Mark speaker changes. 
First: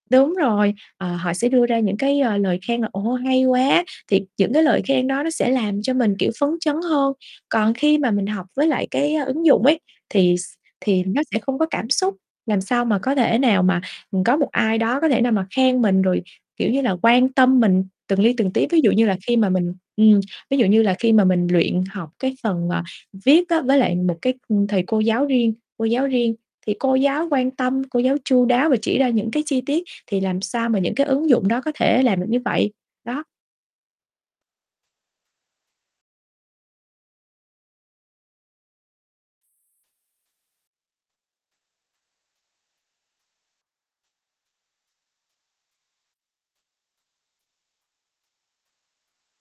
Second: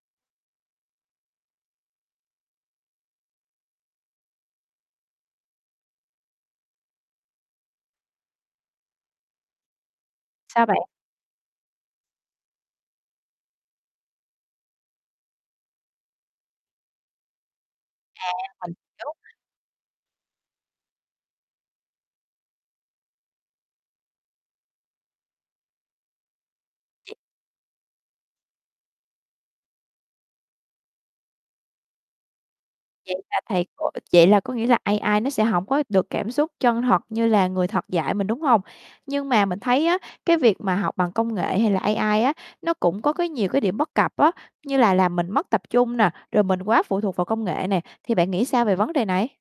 Speaker 1: Đúng rồi, ờ, họ sẽ đưa ra những cái, ờ, lời khen là "Ồ, hay quá!" Thiệt những cái lời khen đó nó sẽ làm cho mình, kiểu, phấn chấn hơn. Còn khi mà mình học với lại, cái, á, ứng dụng ấy thì x
Speaker 2: Sao bạn?
Speaker 1: thì nó sẽ không có cảm xúc, làm sao mà có thể nào mà, ừm, có một ai đó có thể nào mà khen mình rồi, kiểu như là, quan tâm mình từng
Speaker 2: À,
Speaker 1: li từng tí.
Speaker 2: mình
Speaker 1: Ví dụ như
Speaker 2: hiểu.
Speaker 1: là khi mà mình ừm, ví dụ như là khi mà mình luyện học cái phần, à, viết á với lại một, cái, ừm, thầy cô giáo riêng cô giáo riêng, thì cô
Speaker 2: Vậy
Speaker 1: giáo quan tâm, cô giáo chu đáo và chỉ ra những cái chi tiết, thì làm sao mà những cái ứng dụng đó có thể làm được như vậy?
Speaker 2: vậy
Speaker 1: Đó.
Speaker 2: là thầy cô vậy là có nghĩa là AI nó sẽ hổng có được cảm xúc chân thật như là người thật dạy mình, đúng hông? Nhưng mà mình thấy á, cái việc mà học bằng công nghệ hay là AI á, nó cũng có, cái, nhiều cái điểm bất cập á, như là làm mình mất tập trung nè, rồi mình quá phụ thuộc vào công nghệ nè, thì bạn nghĩ sao về vấn đề này?